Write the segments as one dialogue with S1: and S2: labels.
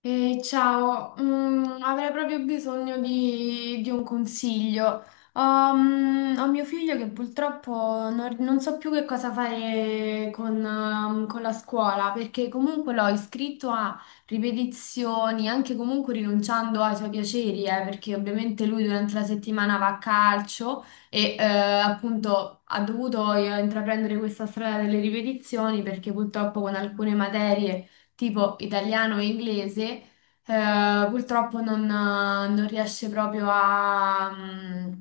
S1: Ehi, ciao, avrei proprio bisogno di un consiglio. Ho mio figlio che purtroppo non so più che cosa fare con con la scuola, perché comunque l'ho iscritto a ripetizioni, anche comunque rinunciando ai suoi piaceri, perché ovviamente lui durante la settimana va a calcio e appunto ha dovuto intraprendere questa strada delle ripetizioni perché purtroppo con alcune materie tipo italiano e inglese, purtroppo non riesce proprio a,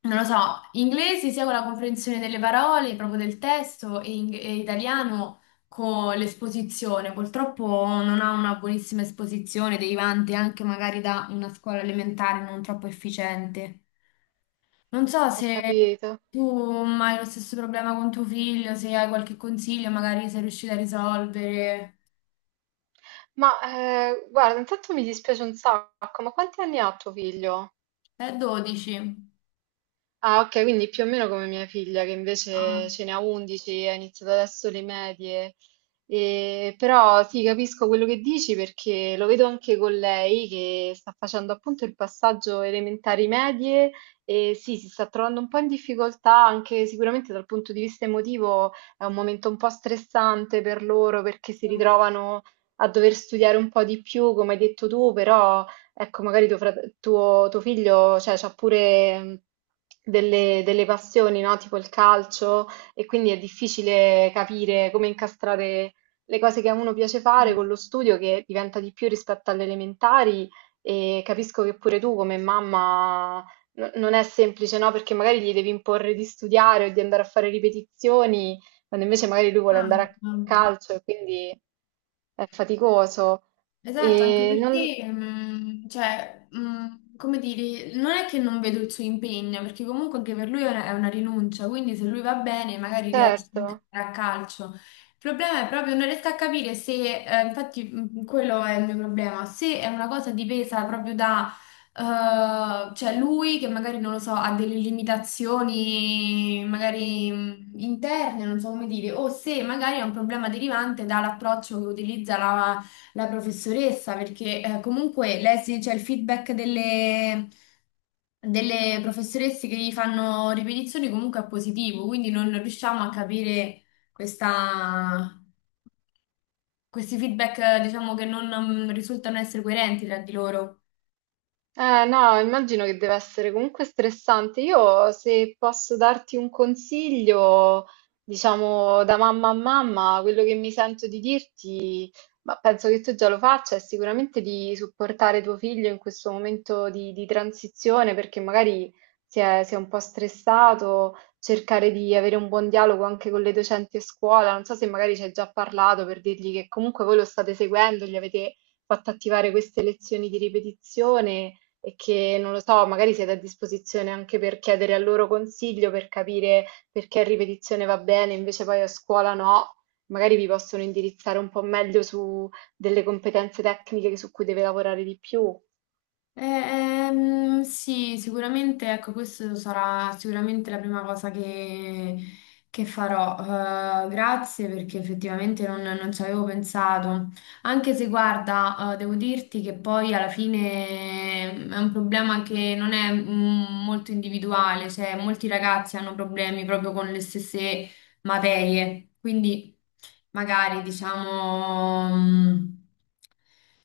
S1: non lo so, inglese sia con la comprensione delle parole, proprio del testo, e italiano con l'esposizione. Purtroppo non ha una buonissima esposizione, derivante anche magari da una scuola elementare non troppo efficiente. Non so
S2: Ho
S1: se...
S2: capito.
S1: Tu hai lo stesso problema con tuo figlio, se hai qualche consiglio, magari sei riuscita a risolvere.
S2: Ma Guarda, intanto mi dispiace un sacco, ma quanti anni ha tuo figlio?
S1: È 12.
S2: Ah, ok, quindi più o meno come mia figlia, che invece ce ne ha 11, ha iniziato adesso le medie. Però sì, capisco quello che dici perché lo vedo anche con lei che sta facendo appunto il passaggio elementari medie e sì, si sta trovando un po' in difficoltà anche sicuramente dal punto di vista emotivo. È un momento un po' stressante per loro perché si ritrovano a dover studiare un po' di più, come hai detto tu, però ecco, magari tuo figlio, cioè, c'ha pure delle passioni, no? Tipo il calcio, e quindi è difficile capire come incastrare le cose che a uno piace fare con
S1: 啊啊啊啊！嗯
S2: lo studio che diventa di più rispetto alle elementari, e capisco che pure tu come mamma non è semplice, no? Perché magari gli devi imporre di studiare o di andare a fare ripetizioni, quando invece magari lui vuole andare a calcio e quindi è faticoso.
S1: Esatto, anche
S2: E non,
S1: perché, cioè, come dire, non è che non vedo il suo impegno, perché comunque anche per lui è una rinuncia, quindi se lui va bene magari riesce anche a
S2: certo.
S1: giocare a calcio. Il problema è proprio non riesco a capire se, infatti quello è il mio problema, se è una cosa dipesa proprio da, cioè lui che magari, non lo so, ha delle limitazioni magari interne, non so come dire, o se magari è un problema derivante dall'approccio che utilizza la professoressa, perché comunque lei si c'è il feedback delle professoresse che gli fanno ripetizioni comunque è positivo, quindi non riusciamo a capire questa- questi feedback, diciamo, che non risultano essere coerenti tra di loro.
S2: No, immagino che deve essere comunque stressante. Io, se posso darti un consiglio, diciamo da mamma a mamma, quello che mi sento di dirti, ma penso che tu già lo faccia, è sicuramente di supportare tuo figlio in questo momento di transizione, perché magari si è un po' stressato, cercare di avere un buon dialogo anche con le docenti a scuola. Non so se magari ci hai già parlato per dirgli che comunque voi lo state seguendo, gli avete fatto attivare queste lezioni di ripetizione e che, non lo so, magari siete a disposizione anche per chiedere al loro consiglio per capire perché in ripetizione va bene, invece poi a scuola no, magari vi possono indirizzare un po' meglio su delle competenze tecniche su cui deve lavorare di più.
S1: Sì, sicuramente, ecco, questa sarà sicuramente la prima cosa che farò. Grazie perché effettivamente non ci avevo pensato. Anche se, guarda, devo dirti che poi alla fine è un problema che non è molto individuale, cioè molti ragazzi hanno problemi proprio con le stesse materie, quindi magari diciamo...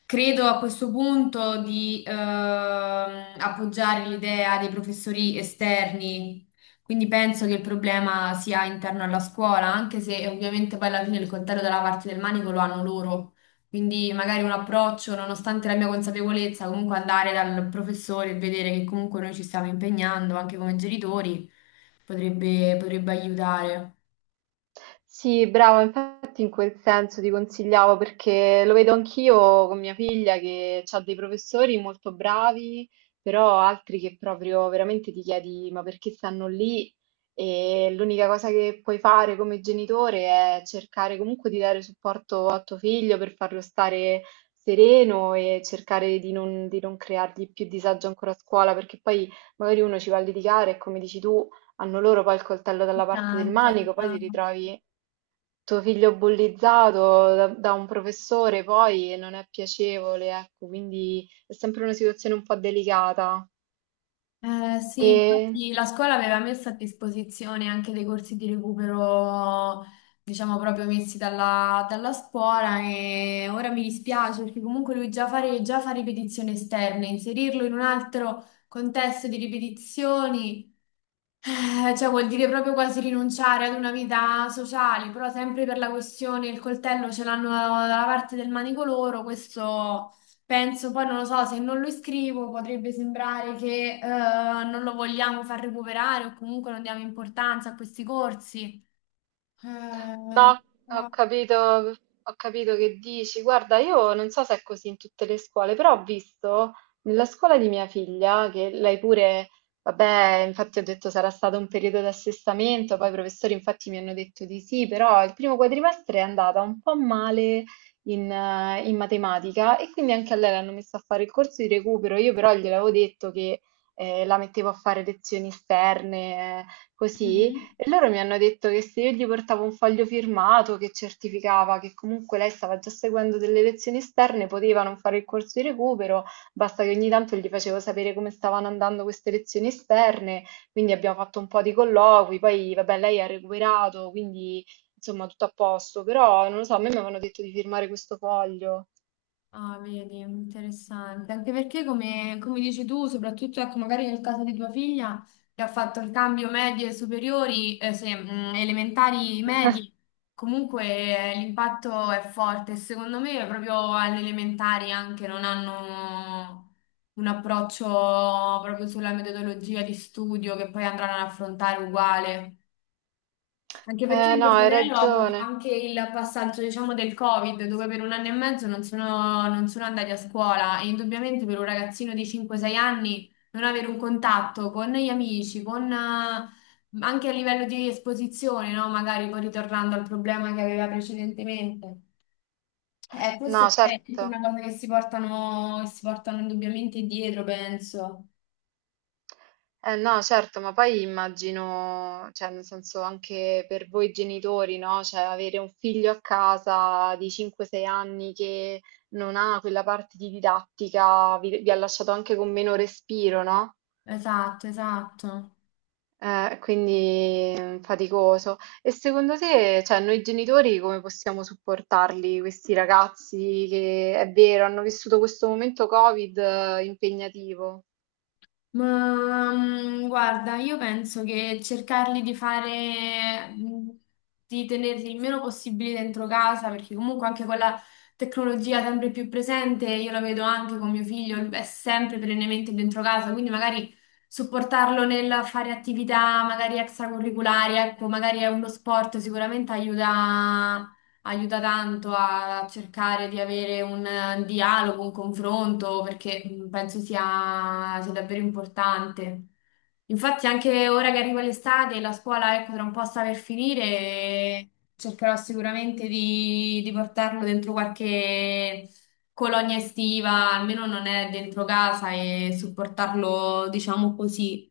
S1: credo a questo punto di appoggiare l'idea dei professori esterni, quindi penso che il problema sia interno alla scuola, anche se ovviamente poi alla fine il coltello dalla parte del manico lo hanno loro. Quindi magari un approccio, nonostante la mia consapevolezza, comunque andare dal professore e vedere che comunque noi ci stiamo impegnando anche come genitori potrebbe aiutare.
S2: Sì, bravo, infatti in quel senso ti consigliavo perché lo vedo anch'io con mia figlia che ha dei professori molto bravi, però altri che proprio veramente ti chiedi ma perché stanno lì? E l'unica cosa che puoi fare come genitore è cercare comunque di dare supporto a tuo figlio per farlo stare sereno e cercare di non creargli più disagio ancora a scuola, perché poi magari uno ci va a litigare e come dici tu, hanno loro poi il coltello dalla parte del
S1: Tanto,
S2: manico, poi ti
S1: tanto.
S2: ritrovi tuo figlio bullizzato da un professore, poi non è piacevole, ecco, quindi è sempre una situazione un po' delicata.
S1: Sì,
S2: E
S1: infatti la scuola aveva messo a disposizione anche dei corsi di recupero, diciamo proprio messi dalla scuola e ora mi dispiace perché comunque lui già fa ripetizioni esterne, inserirlo in un altro contesto di ripetizioni, cioè vuol dire proprio quasi rinunciare ad una vita sociale, però sempre per la questione il coltello ce l'hanno dalla parte del manico loro, questo penso, poi non lo so, se non lo iscrivo potrebbe sembrare che non lo vogliamo far recuperare o comunque non diamo importanza a questi corsi.
S2: no,
S1: Eh,
S2: ho
S1: qua-
S2: capito, ho capito che dici. Guarda, io non so se è così in tutte le scuole, però ho visto nella scuola di mia figlia che lei pure, vabbè, infatti ho detto sarà stato un periodo di assestamento, poi i professori infatti mi hanno detto di sì, però il primo quadrimestre è andata un po' male in, in matematica, e quindi anche a lei l'hanno messa a fare il corso di recupero. Io però gliel'avevo detto che la mettevo a fare lezioni esterne, così.
S1: Mhm.
S2: E loro mi hanno detto che se io gli portavo un foglio firmato che certificava che comunque lei stava già seguendo delle lezioni esterne, poteva non fare il corso di recupero, basta che ogni tanto gli facevo sapere come stavano andando queste lezioni esterne, quindi abbiamo fatto un po' di colloqui, poi vabbè lei ha recuperato, quindi insomma tutto a posto, però non lo so, a me mi avevano detto di firmare questo foglio.
S1: Ah, vedi, interessante. Anche perché, come dici tu, soprattutto ecco, magari nel caso di tua figlia, che ha fatto il cambio medie superiori, se, elementari medie, comunque l'impatto è forte. Secondo me, proprio alle elementari anche non hanno un approccio proprio sulla metodologia di studio che poi andranno ad affrontare uguale. Anche perché
S2: Eh
S1: mio
S2: no, hai
S1: fratello ha avuto
S2: ragione.
S1: anche il passaggio, diciamo, del Covid, dove per un anno e mezzo non sono andati a scuola e indubbiamente per un ragazzino di 5 o 6 anni non avere un contatto con gli amici, con, anche a livello di esposizione, no? Magari poi ritornando al problema che aveva precedentemente.
S2: No,
S1: Questo è
S2: certo.
S1: tutta una cosa che si portano indubbiamente dietro, penso.
S2: Eh no, certo, ma poi immagino, cioè nel senso anche per voi genitori, no? Cioè avere un figlio a casa di 5-6 anni che non ha quella parte di didattica, vi ha lasciato anche con meno respiro, no?
S1: Esatto, esatto.
S2: Quindi faticoso. E secondo te, cioè noi genitori come possiamo supportarli, questi ragazzi che è vero, hanno vissuto questo momento Covid impegnativo?
S1: Ma, guarda, io penso che cercarli di fare, di tenerli il meno possibile dentro casa, perché comunque anche con la tecnologia sempre più presente, io la vedo anche con mio figlio, è sempre perennemente dentro casa, quindi magari supportarlo nel fare attività magari extracurriculari, ecco, magari è uno sport, sicuramente aiuta tanto a cercare di avere un dialogo, un confronto, perché penso sia davvero importante. Infatti, anche ora che arriva l'estate, la scuola, ecco, tra un po' sta per finire, e cercherò sicuramente di portarlo dentro qualche colonia estiva, almeno non è dentro casa, e supportarlo, diciamo così.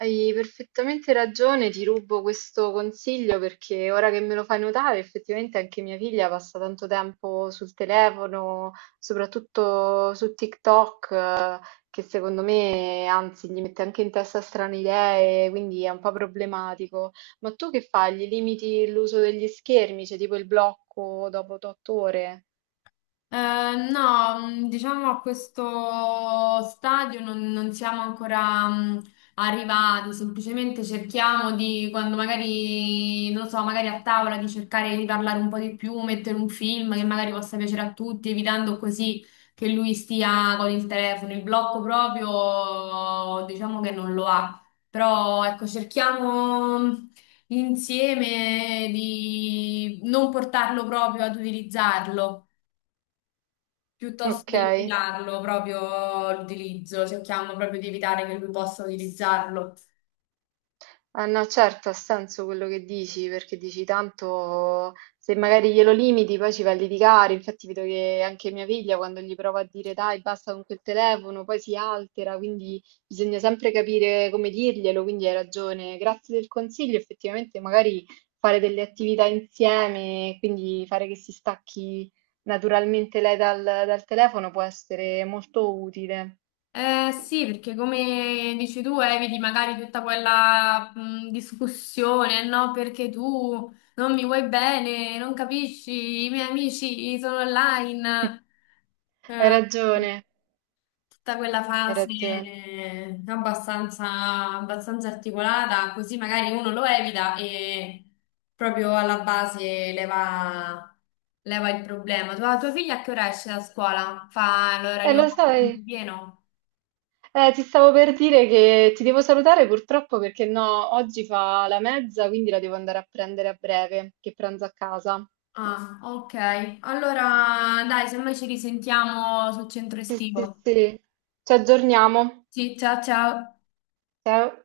S2: Hai perfettamente ragione, ti rubo questo consiglio perché ora che me lo fai notare, effettivamente anche mia figlia passa tanto tempo sul telefono, soprattutto su TikTok, che secondo me, anzi, gli mette anche in testa strane idee, quindi è un po' problematico. Ma tu che fai? Gli limiti l'uso degli schermi, c'è tipo il blocco dopo 8 ore?
S1: No, diciamo a questo stadio non siamo ancora arrivati, semplicemente cerchiamo di, quando magari, non lo so, magari a tavola di cercare di parlare un po' di più, mettere un film che magari possa piacere a tutti, evitando così che lui stia con il telefono. Il blocco proprio, diciamo che non lo ha, però ecco, cerchiamo... insieme di non portarlo proprio ad utilizzarlo piuttosto
S2: Ok.
S1: che limitarlo proprio l'utilizzo, cerchiamo proprio di evitare che lui possa utilizzarlo.
S2: Ah, no, certo, ha senso quello che dici, perché dici tanto se magari glielo limiti poi ci va a litigare. Infatti vedo che anche mia figlia quando gli prova a dire dai, basta con quel telefono, poi si altera, quindi bisogna sempre capire come dirglielo, quindi hai ragione. Grazie del consiglio, effettivamente magari fare delle attività insieme, quindi fare che si stacchi naturalmente lei dal telefono può essere molto utile.
S1: Sì, perché come dici tu, eviti magari tutta quella discussione, no? Perché tu non mi vuoi bene, non capisci, i miei amici sono online.
S2: Hai
S1: Eh,
S2: ragione,
S1: tutta quella
S2: hai
S1: fase
S2: ragione.
S1: abbastanza, abbastanza articolata, così magari uno lo evita e proprio alla base leva il problema. Tua figlia a che ora esce da scuola? Fa
S2: E
S1: l'orario
S2: lo sai.
S1: pieno?
S2: Ti stavo per dire che ti devo salutare purtroppo perché no, oggi fa la mezza, quindi la devo andare a prendere a breve, che pranzo a casa.
S1: Ah, ok. Allora, dai, se noi ci risentiamo sul centro
S2: Sì, sì,
S1: estivo.
S2: sì. Ci aggiorniamo.
S1: Sì, ciao ciao.
S2: Ciao.